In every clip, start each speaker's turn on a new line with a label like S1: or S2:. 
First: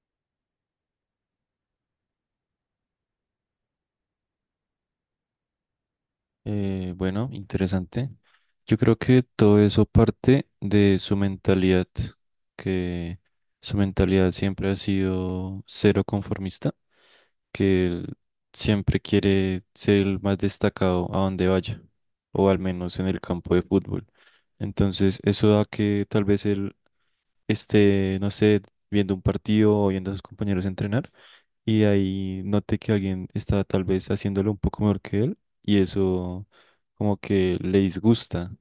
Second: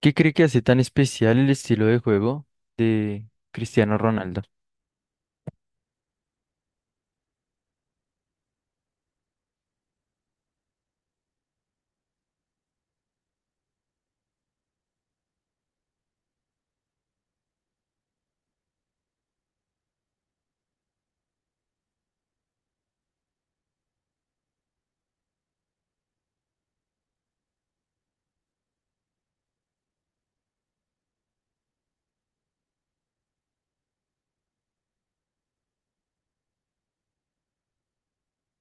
S1: ¿Qué cree que hace tan especial el estilo de juego de Cristiano Ronaldo?
S2: Bueno, Interesante. Yo creo que todo eso parte de su mentalidad, que su mentalidad siempre ha sido cero conformista, que él siempre quiere ser el más destacado a donde vaya, o al menos en el campo de fútbol. Entonces, eso da que tal vez él esté, no sé, viendo un partido o viendo a sus compañeros entrenar y de ahí noté que alguien estaba tal vez haciéndolo un poco mejor que él y eso como que le disgusta,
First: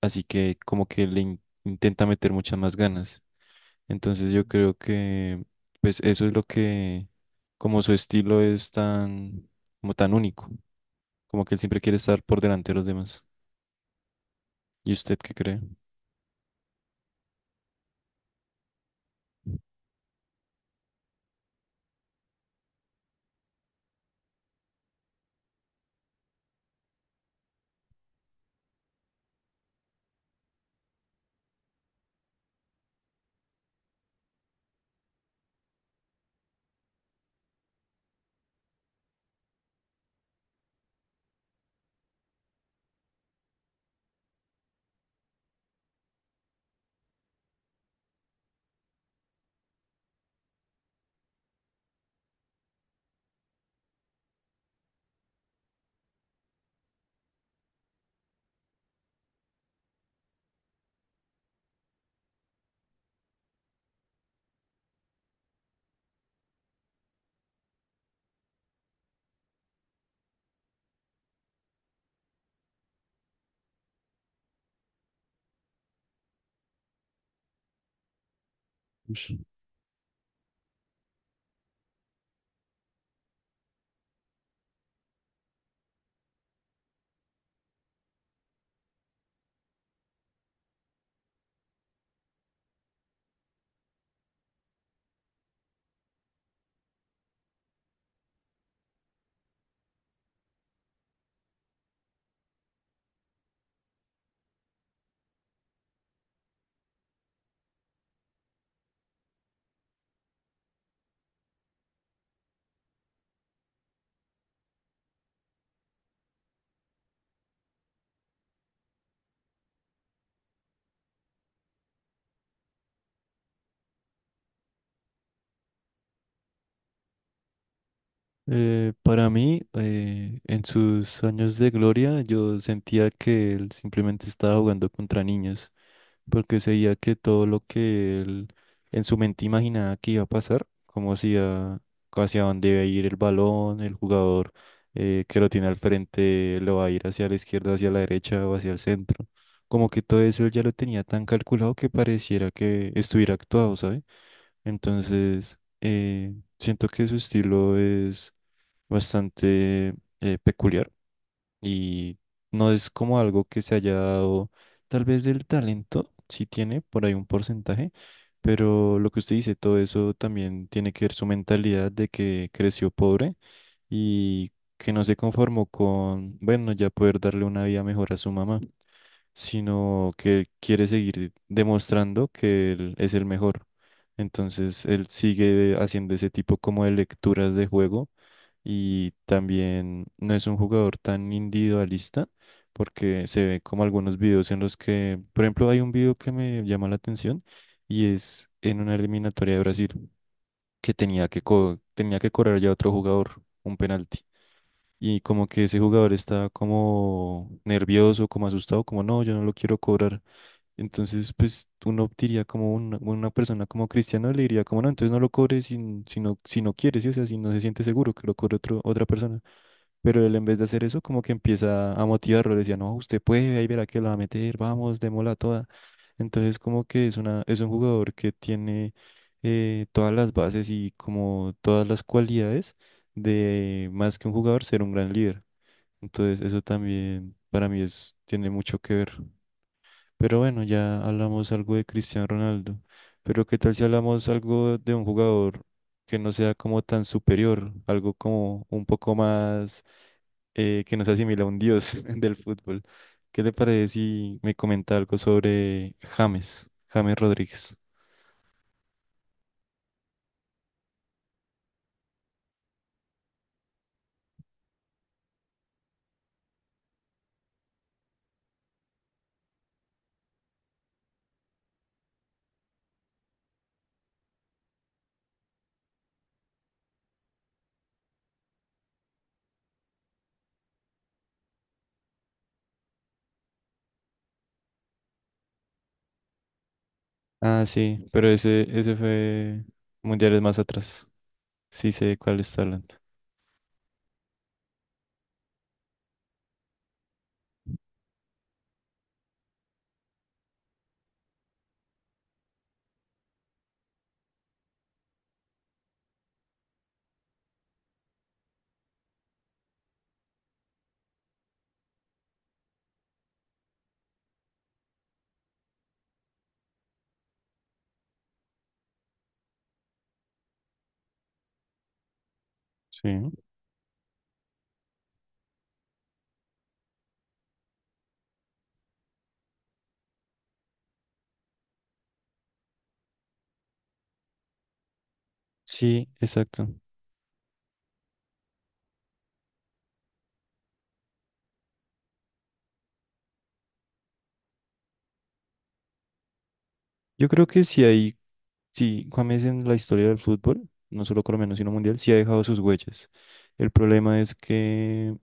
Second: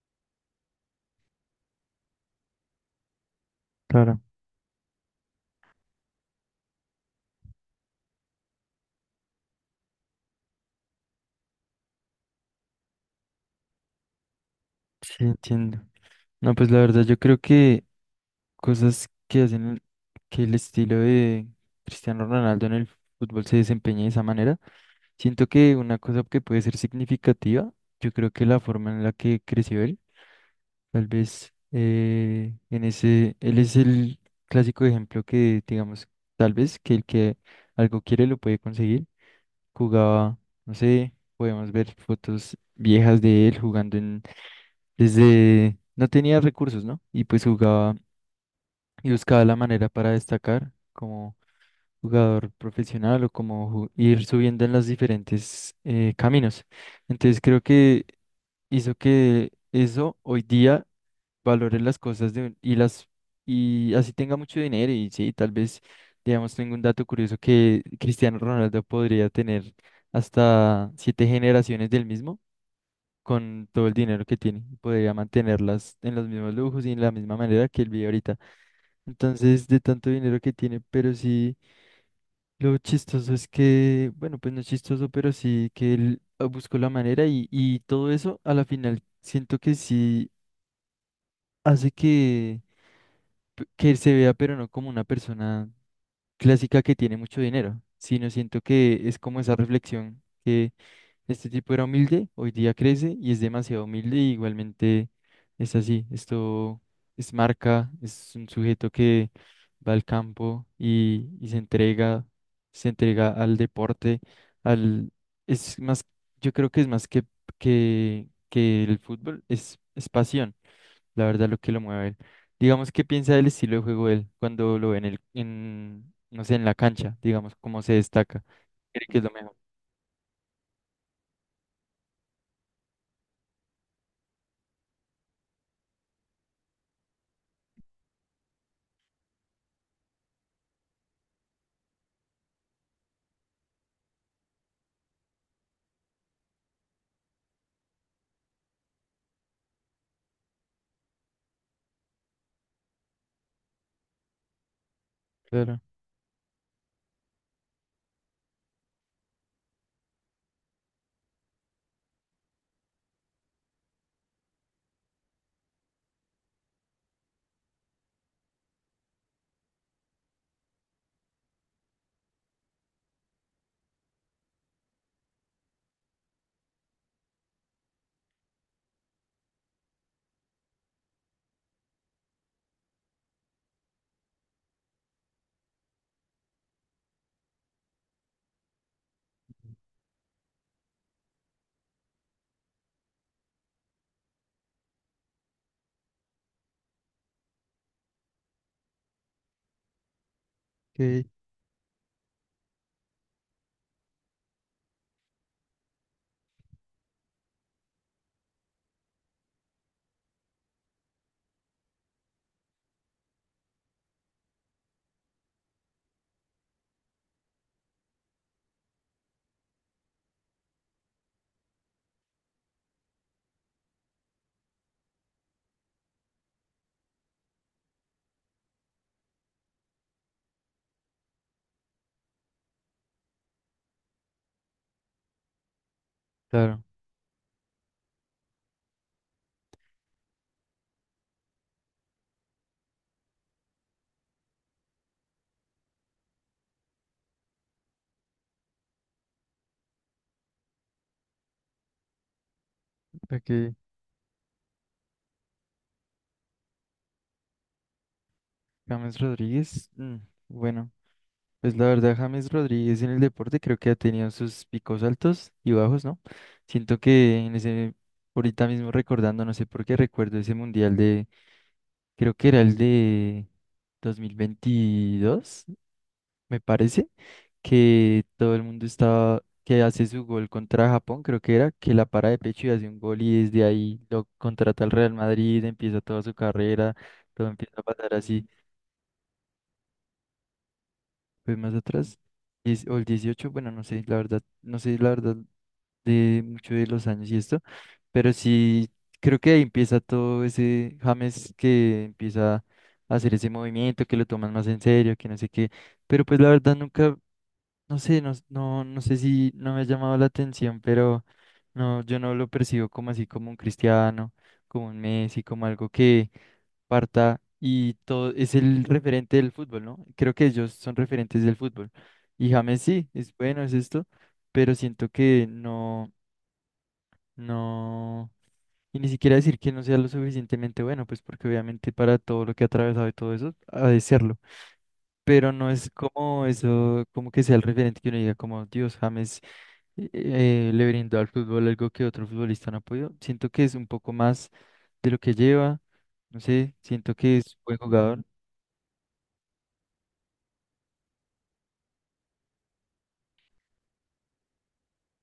S2: así que como que le intenta meter muchas más ganas.
S1: Claro.
S2: Entonces yo creo que pues eso es lo que como su estilo es tan como tan único, como que él siempre quiere estar por delante de los demás. ¿Y
S1: Sí,
S2: usted qué cree?
S1: entiendo. No, pues la verdad yo creo que cosas que hacen que el estilo de Cristiano Ronaldo en el fútbol se desempeñe de esa manera, siento que una cosa que puede ser significativa, yo creo que la forma en la que creció él, tal vez en ese, él es el clásico ejemplo que digamos, tal vez que el que algo quiere lo puede conseguir. Jugaba, no sé, podemos ver fotos viejas de él jugando en, desde, no tenía recursos, ¿no? Y pues jugaba y buscaba la manera para destacar como jugador profesional o como ir subiendo en los diferentes caminos. Entonces creo que hizo que eso hoy día valore las cosas de, y las y así tenga mucho dinero y sí, tal vez, digamos, tengo un dato curioso que Cristiano Ronaldo podría tener hasta siete generaciones del mismo con todo el dinero que tiene, podría mantenerlas en los mismos lujos y en la misma manera que él vive ahorita. Entonces, de tanto dinero que tiene, pero sí, lo chistoso es que, bueno, pues no es chistoso, pero sí que él buscó la manera y, todo eso a la final siento que sí hace que que se vea, pero no como una persona clásica que tiene mucho dinero, sino siento que es como esa reflexión que este tipo era humilde, hoy día crece y es demasiado humilde y igualmente es así, esto es marca, es un sujeto que va al campo y se entrega al deporte, al, es más, yo creo que es más que el fútbol, es pasión la verdad lo que lo mueve a él. Digamos, ¿qué piensa del estilo de juego de él cuando lo ve en el, en, no sé, en la cancha, digamos, cómo se destaca? ¿Cree que es
S2: Para
S1: lo mejor?
S2: mí, en sus años de gloria, yo sentía que él simplemente estaba jugando contra niños, porque seguía que todo lo que él en su mente imaginaba que iba a pasar, como hacía, hacia dónde iba a ir el balón, el jugador que lo tiene al frente lo va a ir hacia la izquierda, hacia la derecha o hacia el centro. Como que todo eso él ya lo tenía tan calculado que pareciera que estuviera actuado, ¿sabes? Entonces,
S1: Claro,
S2: siento que su estilo es bastante peculiar y no es como algo que se haya dado tal vez del talento, sí tiene por ahí un porcentaje, pero lo que usted dice, todo eso también tiene que ver su mentalidad de que creció pobre y que no se conformó con, bueno, ya poder darle una vida mejor a su mamá, sino que quiere seguir demostrando que él es el mejor. Entonces él sigue haciendo ese tipo como de lecturas de juego y también no es un jugador tan individualista porque se ve como algunos videos en los que, por ejemplo, hay un video que me llama la atención y es en una eliminatoria de Brasil que
S1: ok,
S2: tenía que, tenía que cobrar ya otro jugador un penalti. Y como que ese jugador estaba como nervioso, como asustado, como no, yo no lo quiero cobrar. Entonces, pues uno diría como una persona como Cristiano le diría como no, entonces no lo cobre si, si no, si no quiere, ¿sí? O sea, si no se siente seguro que lo cobre otro, otra persona. Pero él en vez de hacer eso, como que empieza a motivarlo, le decía, no, usted puede, ahí verá que lo va a meter, vamos, démosla toda. Entonces, como que es un jugador que tiene todas las bases y como todas las cualidades de más que un jugador ser un gran líder. Entonces, eso
S1: claro.
S2: también para mí es, tiene mucho que ver. Pero bueno, ya hablamos algo de Cristiano Ronaldo. Pero ¿qué tal si hablamos algo de un jugador que no sea como tan superior, algo como un poco más que nos asimila a un dios del fútbol? ¿Qué te
S1: Ok,
S2: parece si me comenta algo sobre James Rodríguez?
S1: James Rodríguez, bueno, pues la verdad, James Rodríguez en el deporte creo que ha tenido sus picos altos y bajos, ¿no? Siento que en ese, ahorita mismo recordando, no sé por qué recuerdo ese mundial de, creo que era el de 2022, me parece que todo el mundo estaba, que hace su gol contra Japón, creo que era, que la para de pecho y hace un gol y desde ahí lo contrata el Real Madrid, empieza toda su carrera, todo
S2: Ah,
S1: empieza a
S2: sí,
S1: pasar
S2: pero
S1: así.
S2: ese fue mundiales más atrás.
S1: Pues más
S2: Sí sé de
S1: atrás,
S2: cuál está hablando.
S1: o el 18, bueno, no sé, la verdad, no sé la verdad de mucho de los años y esto, pero sí creo que ahí empieza todo ese James que empieza a hacer ese movimiento, que lo toman más en serio, que no sé qué, pero pues la verdad nunca no sé, no sé si no me ha llamado la atención, pero no, yo no lo percibo como así, como un cristiano, como un Messi, como algo que parta y todo es el referente del fútbol, ¿no? Creo que ellos son referentes del fútbol. Y James sí,
S2: Sí.
S1: es bueno, es esto, pero siento que no. No. Y ni siquiera decir que no sea lo suficientemente bueno, pues porque obviamente para todo lo que ha atravesado y todo eso, ha de serlo. Pero no es
S2: Sí,
S1: como
S2: exacto.
S1: eso, como que sea el referente que uno diga, como Dios, James le brindó al fútbol algo que otro futbolista no ha podido. Siento que es un poco más de lo que lleva, no sé, siento
S2: Yo
S1: que
S2: creo
S1: es
S2: que
S1: buen
S2: si hay,
S1: jugador.
S2: si James en la historia del fútbol, no solo colombiano, sino mundial, sí ha dejado sus huellas. El problema es que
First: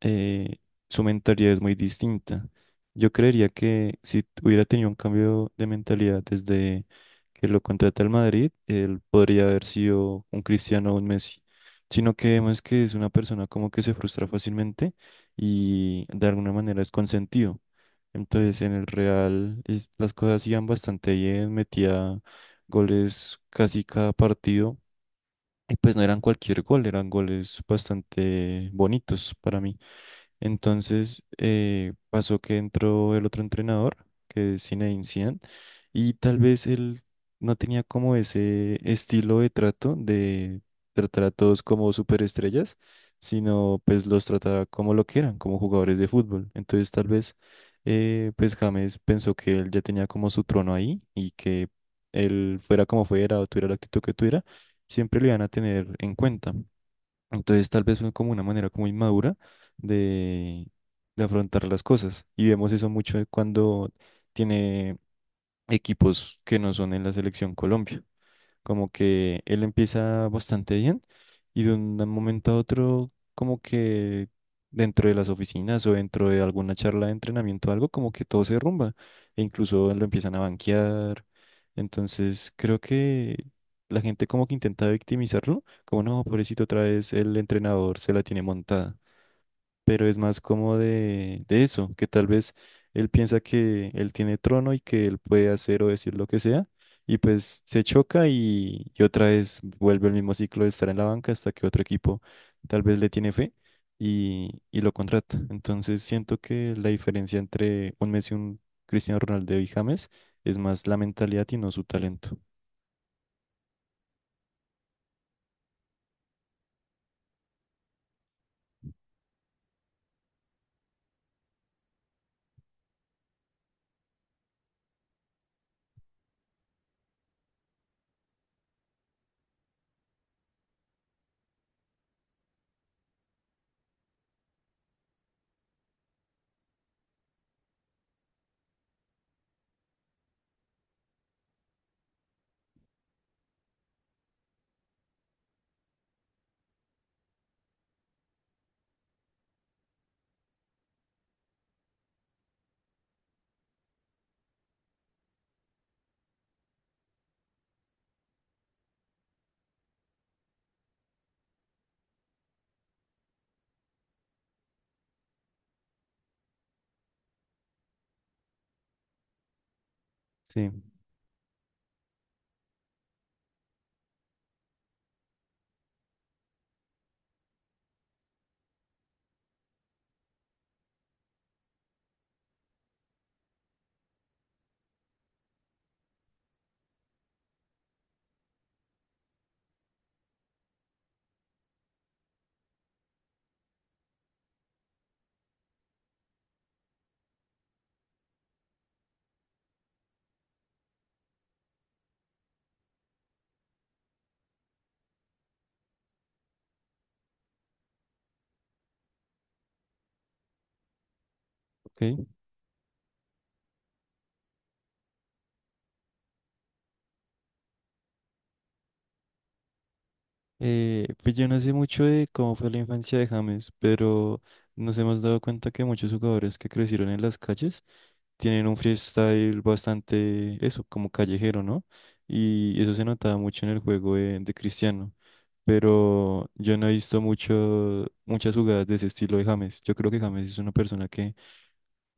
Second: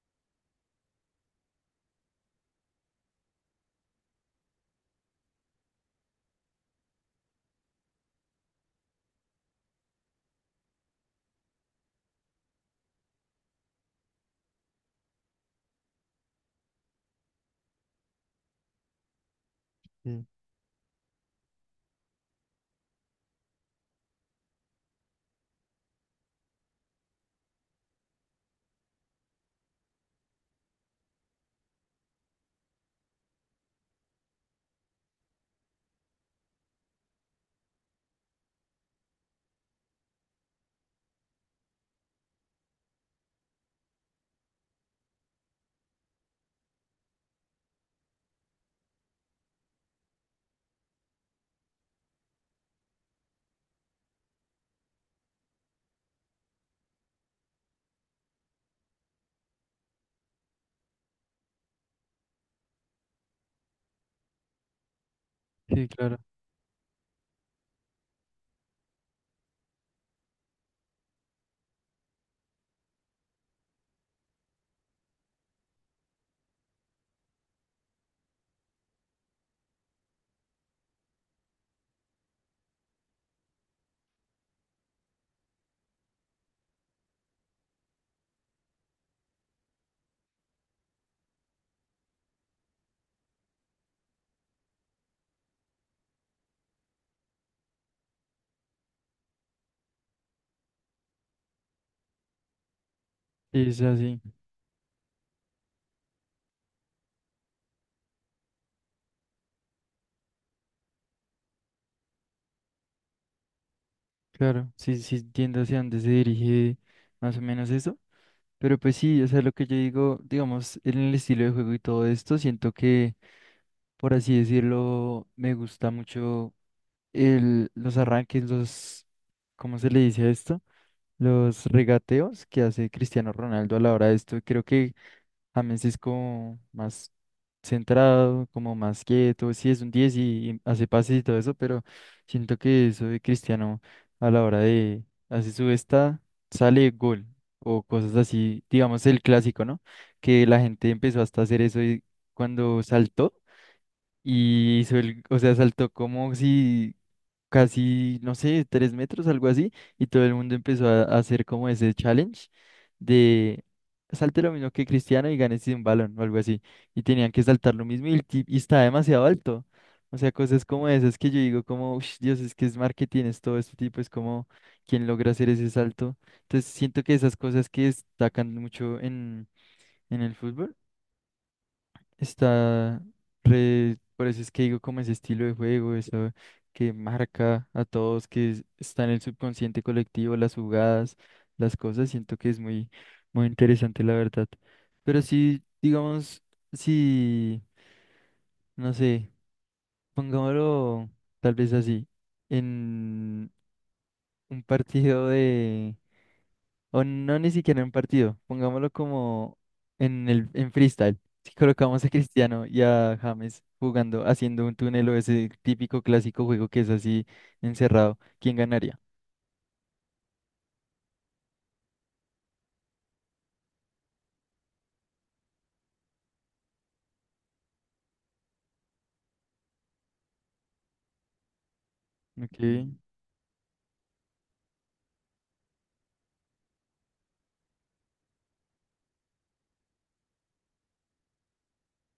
S2: eh, su mentalidad es muy distinta. Yo creería que si hubiera tenido un cambio de mentalidad desde que lo contrata el Madrid, él podría haber sido un Cristiano o un Messi. Sino que vemos que es una persona como que se frustra fácilmente y de alguna manera es consentido. Entonces en el Real las
S1: Sí,
S2: cosas iban bastante bien, metía goles casi cada partido y pues no eran cualquier gol, eran goles bastante bonitos para mí. Entonces pasó que entró el otro entrenador, que es Zinedine Zidane, y tal vez él no tenía como ese estilo de trato de tratar a todos como superestrellas, sino pues los trataba como lo que eran, como jugadores de fútbol. Entonces tal vez pues James pensó que él ya tenía como su trono ahí y que él fuera como fuera o tuviera la actitud que tuviera, siempre lo iban a tener en cuenta. Entonces tal vez fue como una manera como inmadura de, de afrontar las cosas. Y vemos eso mucho cuando tiene
S1: sí, claro,
S2: equipos que no son en la selección Colombia. Como que él empieza bastante bien y de un momento a otro, como que dentro de las oficinas o dentro de alguna charla de entrenamiento o algo, como que todo se derrumba e incluso lo empiezan a banquear. Entonces creo que la gente como que intenta victimizarlo, como no, pobrecito, otra vez el entrenador se la tiene montada, pero es más como de eso, que tal vez él piensa que él tiene trono y que él puede hacer o decir lo que sea, y pues se choca y otra vez vuelve el mismo ciclo de estar en la banca hasta que otro equipo tal vez le tiene fe
S1: es así,
S2: y lo contrata. Entonces siento que la diferencia entre un Messi, un Cristiano Ronaldo y James es más la mentalidad y no su talento.
S1: claro, sí, sí, entiendo hacia dónde se dirige más o menos eso. Pero pues sí, o sea, lo que yo digo, digamos, en el estilo de juego y todo esto, siento que, por así decirlo, me gusta mucho el, los arranques, los, ¿cómo se le dice a esto? Los regateos que hace Cristiano Ronaldo a la hora de esto. Creo que James es como más centrado, como más quieto. Sí, es un 10 y hace pases y todo eso, pero siento que eso de Cristiano a la hora de hacer su esta, sale gol o cosas así, digamos el clásico, ¿no? Que la gente empezó hasta a hacer eso y cuando saltó y hizo el, o sea, saltó como si casi, no sé, tres metros, algo así, y todo el mundo empezó a hacer como ese challenge de salte lo mismo que Cristiano y ganes un balón o algo así, y tenían que saltar lo mismo y, y estaba demasiado alto. O sea, cosas
S2: Sí,
S1: como esas que yo digo como, "Ush, Dios, es que es marketing, es todo este tipo, es como quien logra hacer ese salto. Entonces siento que esas cosas que destacan mucho en el fútbol está por eso es que digo como ese estilo de juego, eso que marca a todos, está en el subconsciente colectivo, las jugadas, las cosas, siento que es muy, muy interesante la verdad. Pero sí, digamos, si, no sé, pongámoslo tal vez así, en un partido o no, ni siquiera en partido. Pongámoslo como en el en freestyle. Si colocamos a
S2: ok.
S1: Cristiano y a James jugando, haciendo un túnel o ese típico clásico juego que es así encerrado, ¿quién ganaría?
S2: Pues yo no sé mucho de cómo fue la infancia de James, pero nos hemos dado cuenta que muchos jugadores que crecieron en las calles tienen un freestyle bastante, eso, como callejero, ¿no?
S1: Ok,
S2: Y eso se notaba mucho en el juego de Cristiano, pero yo no he visto mucho, muchas jugadas de ese estilo de James. Yo creo que James es una persona que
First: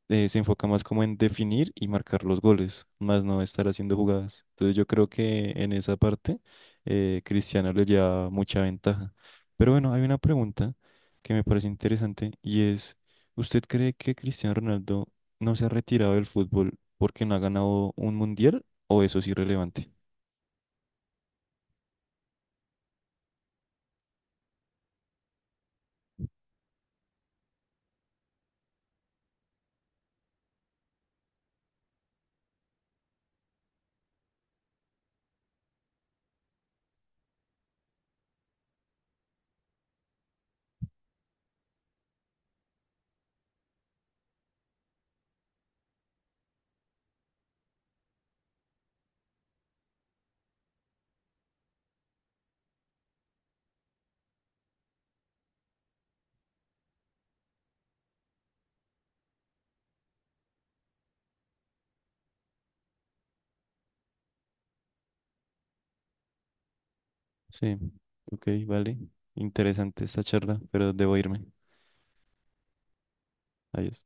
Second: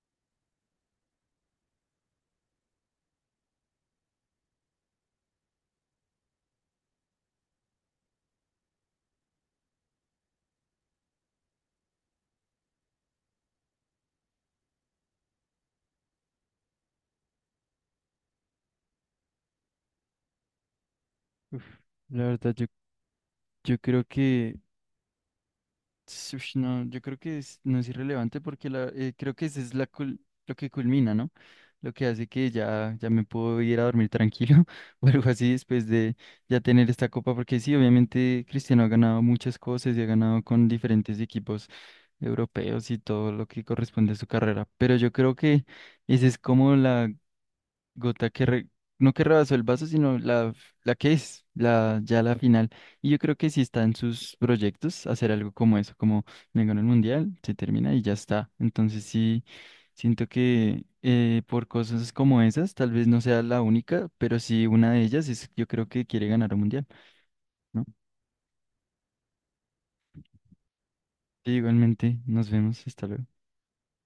S2: se enfoca más como en definir y marcar los goles, más no estar haciendo jugadas. Entonces yo creo que en esa parte Cristiano le lleva mucha ventaja. Pero bueno, hay una pregunta que me parece interesante y es, ¿usted cree que Cristiano Ronaldo no se ha retirado del fútbol porque no ha ganado un mundial o eso es irrelevante?
S1: uf, la verdad, yo creo que. Ush, no, yo creo que no es irrelevante porque la, creo que esa es la lo que culmina, ¿no? Lo que hace que ya, ya me puedo ir a dormir tranquilo o algo así después de ya tener esta copa, porque sí, obviamente Cristiano ha ganado muchas cosas y ha ganado con diferentes equipos europeos y todo lo que corresponde a su carrera, pero yo creo que esa es como la gota que no que rebasó el vaso, sino la, la que es, la, ya la final. Y yo creo que sí está en sus proyectos hacer algo como eso, como me ganó el mundial, se termina y ya está. Entonces sí, siento que por cosas como esas, tal vez no sea la única, pero sí una de ellas es, yo creo que quiere ganar un mundial,
S2: Sí,
S1: ¿no?
S2: ok, vale. Interesante esta charla, pero debo irme.
S1: Sí, igualmente, nos vemos, hasta luego.
S2: Adiós.